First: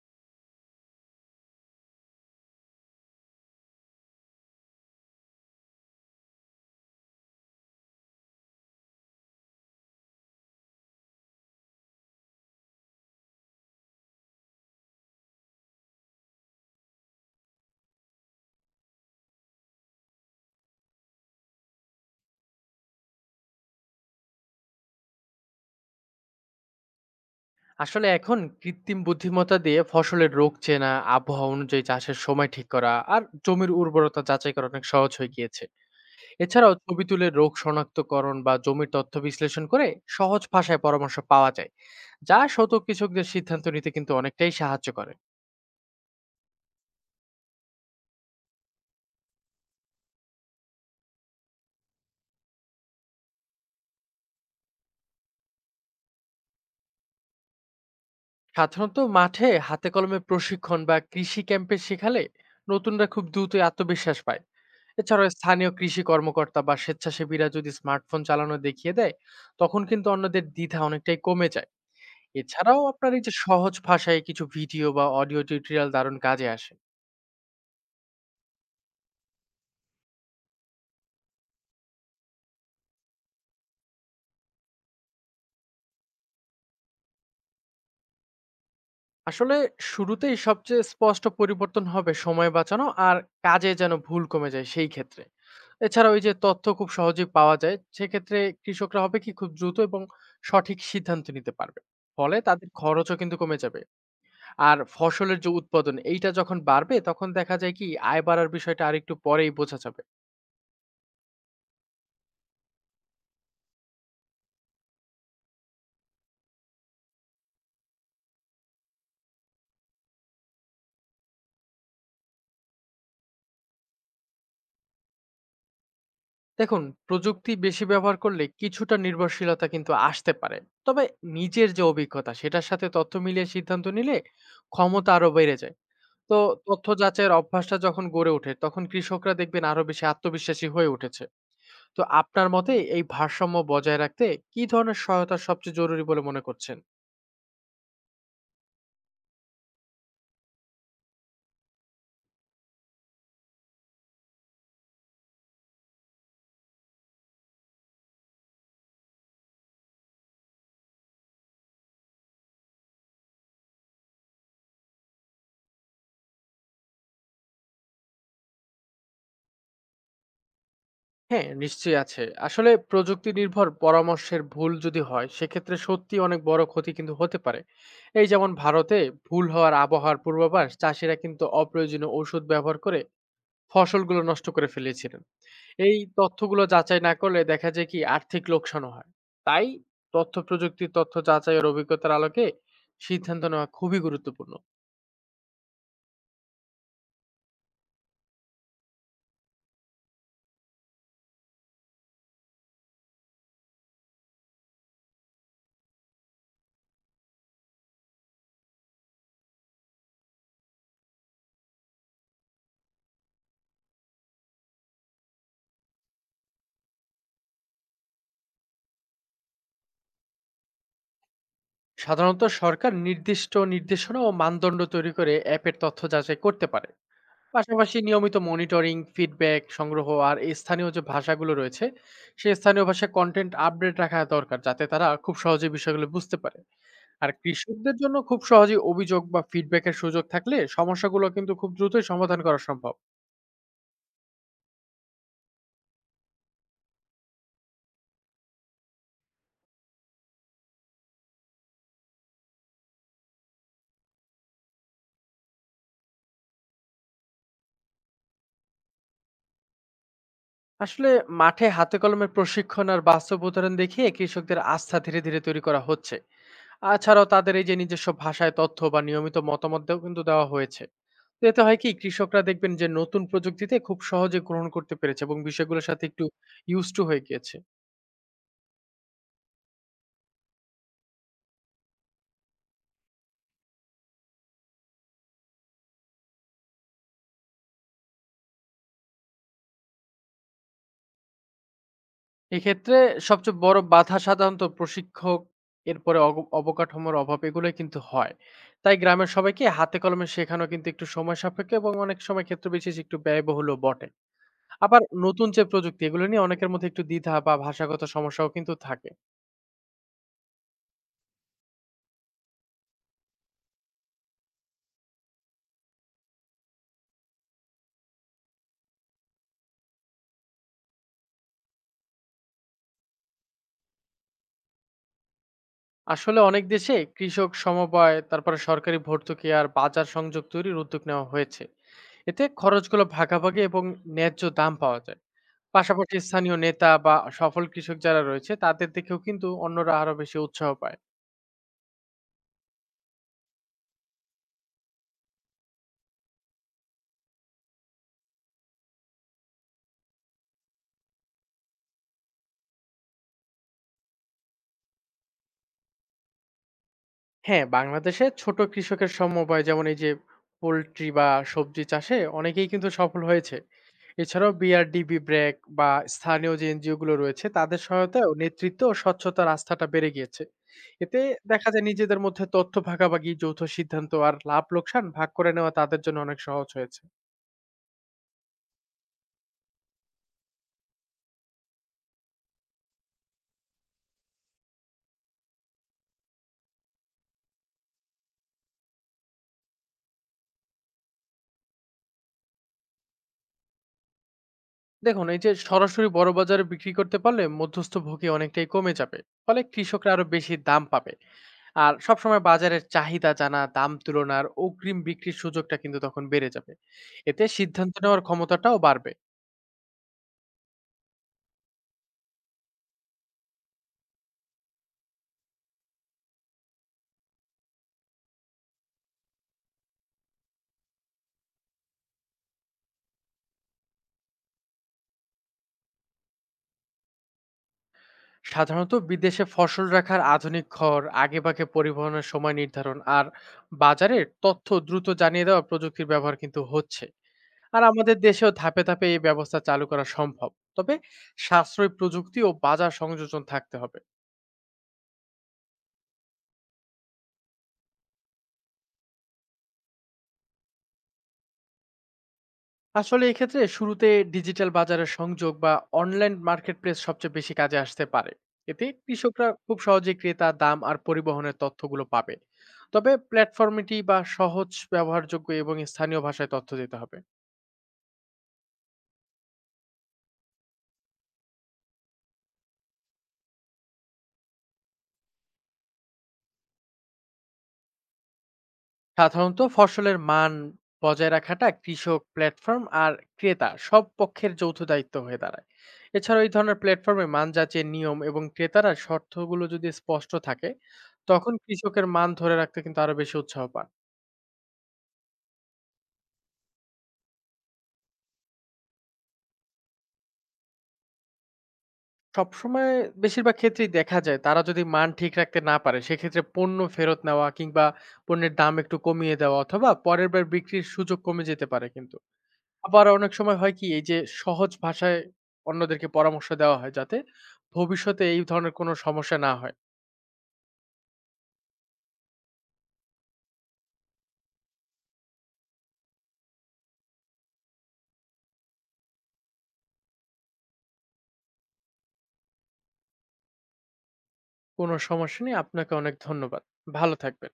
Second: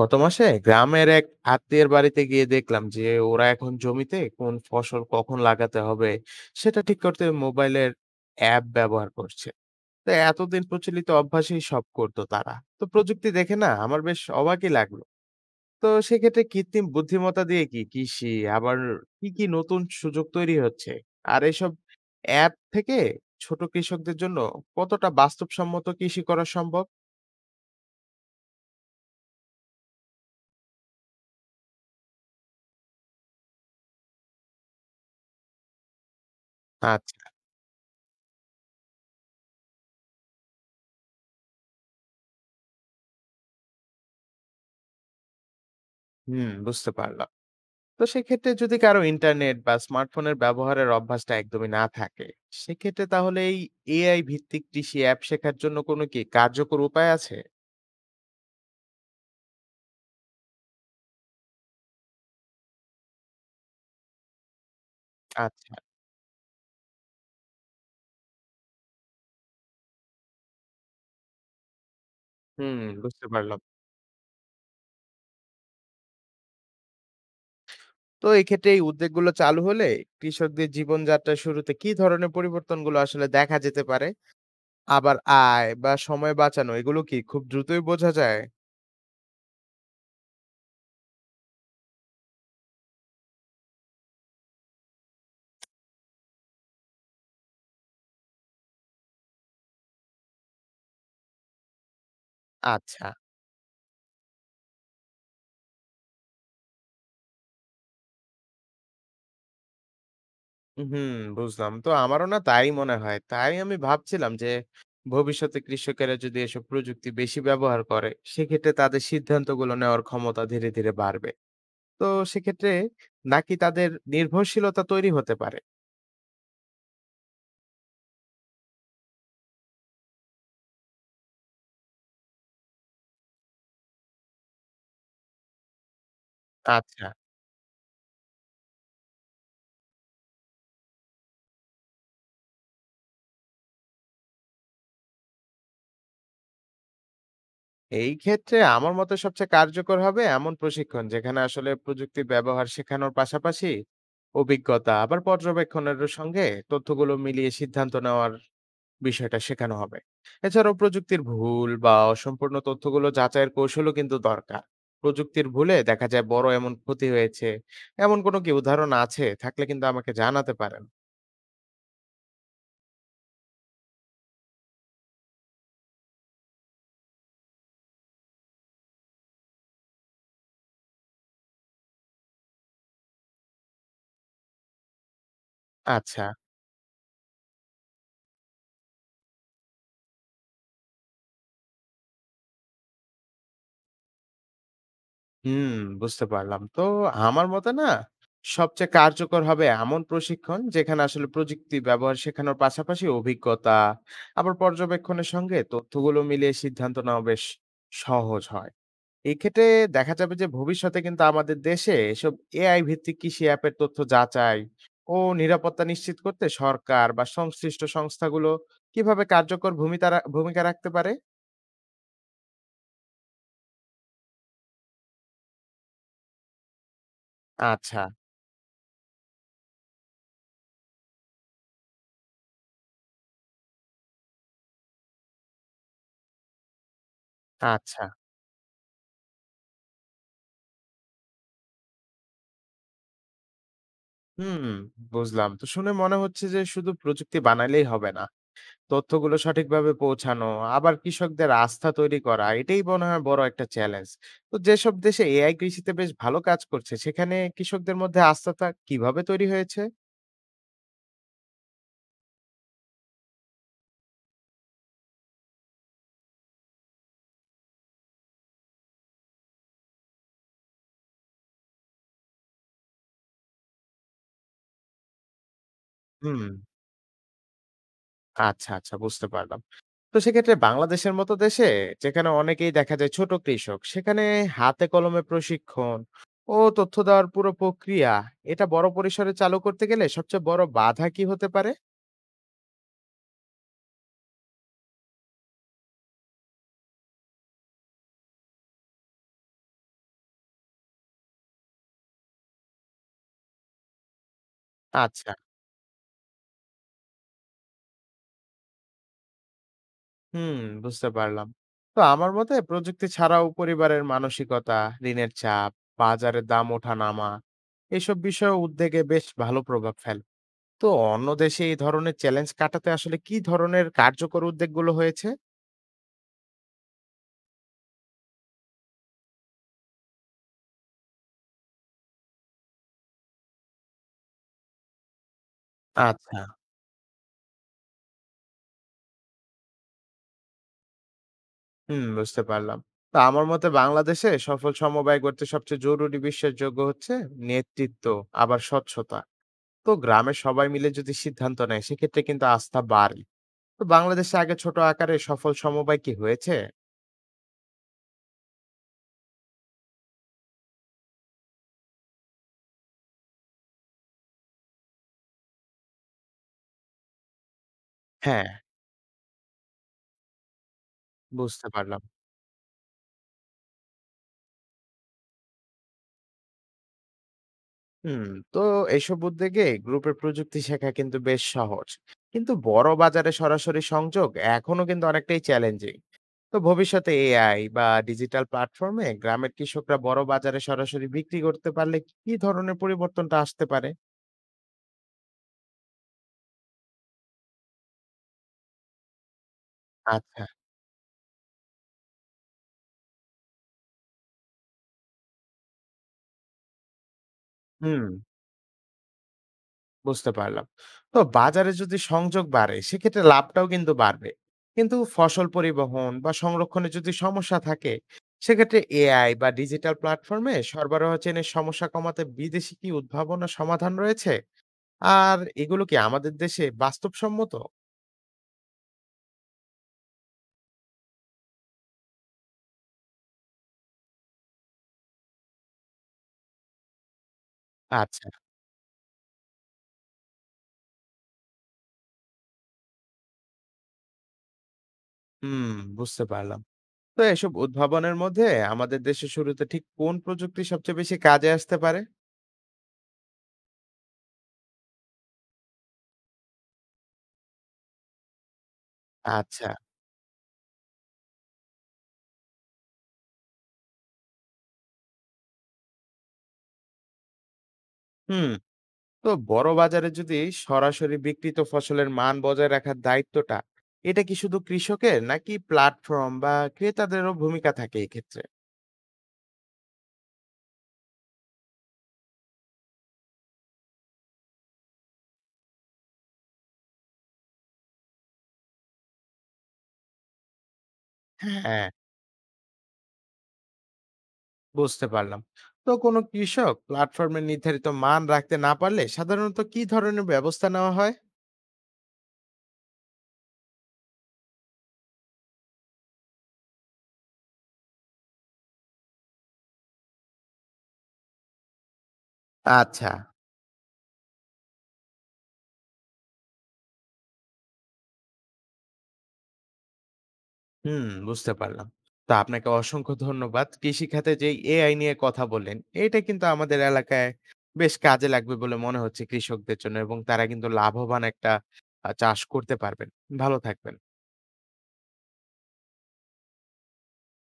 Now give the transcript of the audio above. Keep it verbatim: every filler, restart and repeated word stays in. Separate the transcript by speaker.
Speaker 1: গত মাসে গ্রামের এক আত্মীয়ের বাড়িতে গিয়ে দেখলাম যে ওরা এখন জমিতে কোন ফসল কখন লাগাতে হবে সেটা ঠিক করতে মোবাইলের অ্যাপ ব্যবহার করছে। তো এতদিন প্রচলিত অভ্যাসেই সব করতো তারা, তো প্রযুক্তি দেখে না, আমার বেশ অবাকই লাগলো। তো সেক্ষেত্রে কৃত্রিম বুদ্ধিমত্তা দিয়ে কি কৃষি আবার কি কি নতুন সুযোগ তৈরি হচ্ছে, আর এসব অ্যাপ থেকে ছোট কৃষকদের জন্য কতটা বাস্তবসম্মত কৃষি করা সম্ভব?
Speaker 2: আসলে এখন কৃত্রিম বুদ্ধিমত্তা দিয়ে ফসলের রোগ চেনা, আবহাওয়া অনুযায়ী চাষের সময় ঠিক করা আর জমির উর্বরতা যাচাই করা অনেক সহজ হয়ে গিয়েছে। এছাড়াও ছবি তুলে
Speaker 1: আচ্ছা।
Speaker 2: রোগ শনাক্তকরণ বা জমির তথ্য বিশ্লেষণ করে সহজ ভাষায় পরামর্শ পাওয়া যায়, যা শত কৃষকদের সিদ্ধান্ত নিতে কিন্তু অনেকটাই সাহায্য করে।
Speaker 1: হুম, বুঝতে পারলাম। তো সেক্ষেত্রে যদি কারো ইন্টারনেট বা স্মার্টফোনের ব্যবহারের অভ্যাসটা একদমই না থাকে, সেক্ষেত্রে তাহলে এই এআই ভিত্তিক কৃষি অ্যাপ শেখার জন্য কোনো কি কার্যকর উপায় আছে?
Speaker 2: সাধারণত মাঠে হাতে কলমে প্রশিক্ষণ বা কৃষি ক্যাম্পে শেখালে নতুনরা খুব দ্রুতই আত্মবিশ্বাস পায়। এছাড়াও স্থানীয়
Speaker 1: আচ্ছা।
Speaker 2: কৃষি কর্মকর্তা বা স্বেচ্ছাসেবীরা যদি স্মার্টফোন চালানো দেখিয়ে দেয়, তখন কিন্তু অন্যদের দ্বিধা অনেকটাই কমে যায়।
Speaker 1: হুম,
Speaker 2: এছাড়াও আপনার এই
Speaker 1: বুঝতে
Speaker 2: যে
Speaker 1: পারলাম।
Speaker 2: সহজ ভাষায় কিছু ভিডিও বা অডিও টিউটোরিয়াল দারুণ কাজে আসে।
Speaker 1: তো এক্ষেত্রে এই উদ্যোগগুলো চালু হলে কৃষকদের জীবনযাত্রা শুরুতে কি ধরনের পরিবর্তনগুলো আসলে দেখা যেতে পারে? আবার আয় বা সময় বাঁচানো এগুলো কি খুব দ্রুতই বোঝা যায়?
Speaker 2: আসলে শুরুতেই সবচেয়ে স্পষ্ট পরিবর্তন হবে সময় বাঁচানো আর কাজে যেন ভুল কমে যায় সেই ক্ষেত্রে। এছাড়া ওই যে তথ্য খুব সহজেই পাওয়া যায় সেক্ষেত্রে কৃষকরা হবে কি খুব দ্রুত এবং সঠিক সিদ্ধান্ত নিতে পারবে। ফলে তাদের
Speaker 1: আচ্ছা।
Speaker 2: খরচও কিন্তু কমে যাবে। আর ফসলের যে উৎপাদন এইটা যখন বাড়বে, তখন দেখা যায় কি আয় বাড়ার বিষয়টা আরেকটু পরেই বোঝা যাবে।
Speaker 1: হুম, বুঝলাম। তো আমারও না তাই মনে হয়। তাই আমি ভাবছিলাম যে ভবিষ্যতে কৃষকেরা যদি এসব প্রযুক্তি বেশি ব্যবহার করে, সেক্ষেত্রে তাদের সিদ্ধান্তগুলো নেওয়ার ক্ষমতা ধীরে ধীরে বাড়বে। তো সেক্ষেত্রে নাকি তাদের নির্ভরশীলতা তৈরি হতে পারে?
Speaker 2: দেখুন, প্রযুক্তি বেশি ব্যবহার করলে কিছুটা নির্ভরশীলতা কিন্তু আসতে পারে। তবে নিজের যে অভিজ্ঞতা সেটার সাথে তথ্য মিলিয়ে সিদ্ধান্ত নিলে ক্ষমতা আরো বেড়ে যায়। তো তথ্য
Speaker 1: আচ্ছা।
Speaker 2: যাচাইয়ের অভ্যাসটা যখন গড়ে ওঠে তখন কৃষকরা দেখবেন আরো বেশি আত্মবিশ্বাসী হয়ে উঠেছে। তো আপনার মতে এই ভারসাম্য বজায় রাখতে কি ধরনের সহায়তা সবচেয়ে জরুরি বলে মনে করছেন?
Speaker 1: এই ক্ষেত্রে আমার মতে সবচেয়ে কার্যকর হবে এমন প্রশিক্ষণ, যেখানে আসলে প্রযুক্তি ব্যবহার শেখানোর পাশাপাশি অভিজ্ঞতা আবার পর্যবেক্ষণেরও সঙ্গে তথ্যগুলো মিলিয়ে সিদ্ধান্ত নেওয়ার বিষয়টা শেখানো হবে। এছাড়াও প্রযুক্তির ভুল বা অসম্পূর্ণ তথ্যগুলো যাচাইয়ের কৌশলও কিন্তু দরকার। প্রযুক্তির ভুলে দেখা যায় বড় এমন ক্ষতি হয়েছে, এমন কোনো কি উদাহরণ আছে? থাকলে কিন্তু আমাকে জানাতে পারেন।
Speaker 2: হ্যাঁ, নিশ্চয়ই আছে। আসলে প্রযুক্তি নির্ভর পরামর্শের ভুল যদি হয়, সেক্ষেত্রে সত্যিই অনেক বড় ক্ষতি কিন্তু হতে পারে। এই যেমন ভারতে ভুল হওয়ার আবহাওয়ার পূর্বাভাস চাষিরা কিন্তু অপ্রয়োজনীয় ঔষধ ব্যবহার করে ফসলগুলো নষ্ট করে ফেলেছিলেন। এই
Speaker 1: আচ্ছা।
Speaker 2: তথ্যগুলো যাচাই না করলে দেখা যায় কি আর্থিক লোকসানও হয়। তাই তথ্য প্রযুক্তির তথ্য যাচাইয়ের অভিজ্ঞতার আলোকে সিদ্ধান্ত নেওয়া খুবই গুরুত্বপূর্ণ।
Speaker 1: হুম, বুঝতে পারলাম। তো আমার মতে না, সবচেয়ে কার্যকর হবে এমন প্রশিক্ষণ যেখানে আসলে প্রযুক্তি ব্যবহার শেখানোর পাশাপাশি অভিজ্ঞতা আবার পর্যবেক্ষণের সঙ্গে তথ্যগুলো মিলিয়ে সিদ্ধান্ত নেওয়া বেশ সহজ হয়। এক্ষেত্রে দেখা যাবে যে ভবিষ্যতে কিন্তু আমাদের দেশে এসব এআই ভিত্তিক কৃষি অ্যাপের তথ্য যাচাই ও নিরাপত্তা নিশ্চিত করতে সরকার বা সংশ্লিষ্ট সংস্থাগুলো কিভাবে কার্যকর ভূমিকা রা- ভূমিকা রাখতে পারে?
Speaker 2: সাধারণত সরকার নির্দিষ্ট নির্দেশনা ও মানদণ্ড তৈরি করে অ্যাপের তথ্য যাচাই করতে পারে। পাশাপাশি
Speaker 1: আচ্ছা।
Speaker 2: নিয়মিত মনিটরিং, ফিডব্যাক সংগ্রহ আর এই স্থানীয় যে ভাষাগুলো রয়েছে, সেই স্থানীয় ভাষায় কনটেন্ট আপডেট রাখা দরকার যাতে তারা খুব সহজে বিষয়গুলো বুঝতে পারে। আর কৃষকদের
Speaker 1: আচ্ছা।
Speaker 2: জন্য খুব সহজেই অভিযোগ বা ফিডব্যাকের সুযোগ থাকলে সমস্যাগুলো কিন্তু খুব দ্রুতই সমাধান করা সম্ভব।
Speaker 1: হুম, বুঝলাম। তো শুনে মনে হচ্ছে যে শুধু প্রযুক্তি বানালেই হবে না, তথ্যগুলো সঠিকভাবে পৌঁছানো আবার কৃষকদের আস্থা তৈরি করা এটাই মনে হয় বড় একটা চ্যালেঞ্জ। তো যেসব দেশে এআই কৃষিতে বেশ ভালো কাজ করছে সেখানে কৃষকদের মধ্যে আস্থাটা কিভাবে তৈরি হয়েছে?
Speaker 2: আসলে মাঠে হাতে কলমে প্রশিক্ষণ আর বাস্তব উদাহরণ দেখিয়ে কৃষকদের আস্থা ধীরে, ধীরে তৈরি করা হচ্ছে। আ ছাড়াও তাদের এই যে নিজস্ব ভাষায় তথ্য বা নিয়মিত মতামত দেও কিন্তু দেওয়া হয়েছে। তো এতে হয় কি কৃষকরা দেখবেন যে নতুন প্রযুক্তিতে খুব সহজে গ্রহণ করতে পেরেছে এবং বিষয়গুলোর সাথে একটু
Speaker 1: হুম।
Speaker 2: used to হয়ে গিয়েছে।
Speaker 1: আচ্ছা, আচ্ছা, বুঝতে পারলাম। তো সেক্ষেত্রে বাংলাদেশের মতো দেশে, যেখানে অনেকেই দেখা যায় ছোট কৃষক, সেখানে হাতে কলমে প্রশিক্ষণ ও তথ্য দেওয়ার পুরো প্রক্রিয়া এটা বড় পরিসরে চালু করতে গেলে সবচেয়ে বড় বাধা কি হতে পারে?
Speaker 2: এক্ষেত্রে সবচেয়ে বড় বাধা সাধারণত প্রশিক্ষক, এরপরে অগ অবকাঠামোর অভাব এগুলোই কিন্তু হয়। তাই গ্রামের সবাইকে হাতে কলমে শেখানো কিন্তু একটু সময় সাপেক্ষ এবং অনেক সময় ক্ষেত্র বিশেষ একটু ব্যয়বহুলও বটে। আবার
Speaker 1: আচ্ছা,
Speaker 2: নতুন যে প্রযুক্তি এগুলো নিয়ে অনেকের মধ্যে একটু দ্বিধা বা ভাষাগত সমস্যাও কিন্তু থাকে।
Speaker 1: হুম, বুঝতে পারলাম। তো আমার মতে প্রযুক্তি ছাড়াও পরিবারের মানসিকতা, ঋণের চাপ, বাজারের দাম ওঠানামা এসব বিষয়ে উদ্যোগে বেশ ভালো প্রভাব ফেলে। তো অন্য দেশে এই ধরনের চ্যালেঞ্জ কাটাতে আসলে কি ধরনের কার্যকর উদ্যোগগুলো হয়েছে?
Speaker 2: আসলে অনেক দেশে কৃষক সমবায়, তারপরে সরকারি ভর্তুকি আর বাজার সংযোগ তৈরির উদ্যোগ নেওয়া হয়েছে। এতে খরচগুলো ভাগাভাগি এবং ন্যায্য দাম পাওয়া যায়। পাশাপাশি
Speaker 1: আচ্ছা।
Speaker 2: স্থানীয় নেতা বা সফল কৃষক যারা রয়েছে তাদের দেখেও কিন্তু অন্যরা আরো বেশি উৎসাহ পায়।
Speaker 1: হুম, বুঝতে পারলাম। তো আমার মতে বাংলাদেশে সফল সমবায় করতে সবচেয়ে জরুরি বিশ্বাসযোগ্য হচ্ছে নেতৃত্ব, আবার স্বচ্ছতা। তো গ্রামের সবাই মিলে যদি সিদ্ধান্ত নেয় সেক্ষেত্রে কিন্তু আস্থা বাড়ে। তো বাংলাদেশে আগে ছোট আকারে সফল সমবায় কি হয়েছে?
Speaker 2: হ্যাঁ, বাংলাদেশে ছোট কৃষকের সমবায় যেমন এই যে পোল্ট্রি বা সবজি চাষে অনেকেই কিন্তু সফল হয়েছে। এছাড়াও বিআরডিবি, ব্র্যাক বা স্থানীয় যে এনজিও গুলো রয়েছে তাদের সহায়তায়ও
Speaker 1: হ্যাঁ,
Speaker 2: নেতৃত্ব ও স্বচ্ছতার আস্থাটা বেড়ে গিয়েছে। এতে
Speaker 1: বুঝতে
Speaker 2: দেখা যায়
Speaker 1: পারলাম।
Speaker 2: নিজেদের মধ্যে তথ্য ভাগাভাগি, যৌথ সিদ্ধান্ত আর লাভ লোকসান ভাগ করে নেওয়া তাদের জন্য অনেক সহজ হয়েছে।
Speaker 1: হুম, তো এইসব উদ্যোগে গ্রুপের প্রযুক্তি শেখা কিন্তু বেশ সহজ। কিন্তু বড় বাজারে সরাসরি সংযোগ এখনো কিন্তু অনেকটাই চ্যালেঞ্জিং। তো ভবিষ্যতে এআই বা ডিজিটাল প্ল্যাটফর্মে গ্রামের কৃষকরা বড় বাজারে সরাসরি বিক্রি করতে পারলে কি ধরনের পরিবর্তনটা আসতে পারে?
Speaker 2: দেখুন, এই যে সরাসরি বড় বাজারে বিক্রি করতে পারলে মধ্যস্থ ভোগী অনেকটাই কমে যাবে। ফলে কৃষকরা আরো
Speaker 1: আচ্ছা।
Speaker 2: বেশি দাম পাবে। আর সবসময় বাজারের চাহিদা জানা, দাম তুলনার অগ্রিম বিক্রির সুযোগটা কিন্তু তখন বেড়ে যাবে। এতে সিদ্ধান্ত
Speaker 1: হুম,
Speaker 2: নেওয়ার ক্ষমতাটাও বাড়বে।
Speaker 1: বুঝতে পারলাম। তো বাজারে যদি সংযোগ বাড়ে সেক্ষেত্রে লাভটাও কিন্তু বাড়বে। কিন্তু ফসল পরিবহন বা সংরক্ষণে যদি সমস্যা থাকে, সেক্ষেত্রে এআই বা ডিজিটাল প্ল্যাটফর্মে সরবরাহ চেনের সমস্যা কমাতে বিদেশি কি উদ্ভাবনা সমাধান রয়েছে? আর এগুলো কি আমাদের দেশে বাস্তবসম্মত?
Speaker 2: সাধারণত বিদেশে ফসল রাখার আধুনিক ঘর, আগেভাগে পরিবহনের সময় নির্ধারণ আর বাজারের তথ্য দ্রুত জানিয়ে দেওয়া প্রযুক্তির ব্যবহার কিন্তু হচ্ছে। আর আমাদের
Speaker 1: আচ্ছা।
Speaker 2: দেশেও ধাপে, ধাপে এই ব্যবস্থা চালু করা সম্ভব। তবে সাশ্রয়ী প্রযুক্তি ও বাজার সংযোজন থাকতে হবে।
Speaker 1: হুম, বুঝতে পারলাম। তো এসব উদ্ভাবনের মধ্যে আমাদের দেশে শুরুতে ঠিক কোন প্রযুক্তি সবচেয়ে বেশি কাজে আসতে পারে?
Speaker 2: আসলে এক্ষেত্রে শুরুতে ডিজিটাল বাজারের সংযোগ বা অনলাইন মার্কেট প্লেস সবচেয়ে বেশি কাজে আসতে পারে। এতে কৃষকরা
Speaker 1: আচ্ছা।
Speaker 2: খুব সহজে ক্রেতা, দাম আর পরিবহনের তথ্যগুলো পাবে। তবে প্ল্যাটফর্মটি বা সহজ ব্যবহারযোগ্য এবং স্থানীয় ভাষায় তথ্য দিতে হবে।
Speaker 1: হুম। তো বড় বাজারে যদি সরাসরি বিক্রিত ফসলের মান বজায় রাখার দায়িত্বটা এটা কি শুধু কৃষকের, নাকি প্ল্যাটফর্ম বা ক্রেতাদেরও ভূমিকা থাকে এক্ষেত্রে?
Speaker 2: সাধারণত ফসলের মান বজায় রাখাটা কৃষক, প্ল্যাটফর্ম আর ক্রেতা সব পক্ষের যৌথ দায়িত্ব হয়ে দাঁড়ায়। এছাড়াও এই ধরনের প্ল্যাটফর্মে মান যাচের নিয়ম এবং ক্রেতারা শর্তগুলো যদি স্পষ্ট থাকে, তখন
Speaker 1: হ্যাঁ,
Speaker 2: কৃষকের মান ধরে রাখতে কিন্তু আরো বেশি উৎসাহ পান।
Speaker 1: বুঝতে পারলাম। তো কোনো কৃষক প্ল্যাটফর্মের নির্ধারিত মান রাখতে না পারলে সাধারণত কি ধরনের ব্যবস্থা নেওয়া হয়?
Speaker 2: সবসময় বেশিরভাগ ক্ষেত্রেই দেখা যায় তারা যদি মান ঠিক রাখতে না পারে সেক্ষেত্রে পণ্য ফেরত নেওয়া, কিংবা পণ্যের দাম একটু কমিয়ে দেওয়া, অথবা পরের বার বিক্রির সুযোগ কমে যেতে পারে কিন্তু। আবার
Speaker 1: আচ্ছা।
Speaker 2: অনেক সময় হয় কি এই যে সহজ ভাষায় অন্যদেরকে পরামর্শ দেওয়া হয় যাতে ভবিষ্যতে এই ধরনের কোনো সমস্যা না হয়।
Speaker 1: হুম, বুঝতে পারলাম। তো আপনাকে অসংখ্য ধন্যবাদ। কৃষিখাতে যেই এ আই নিয়ে কথা বললেন, এটা কিন্তু আমাদের এলাকায় বেশ কাজে লাগবে বলে মনে হচ্ছে কৃষকদের জন্য, এবং তারা কিন্তু লাভবান একটা আ চাষ করতে পারবেন। ভালো থাকবেন।
Speaker 2: কোনো সমস্যা নেই, আপনাকে অনেক ধন্যবাদ। ভালো থাকবেন।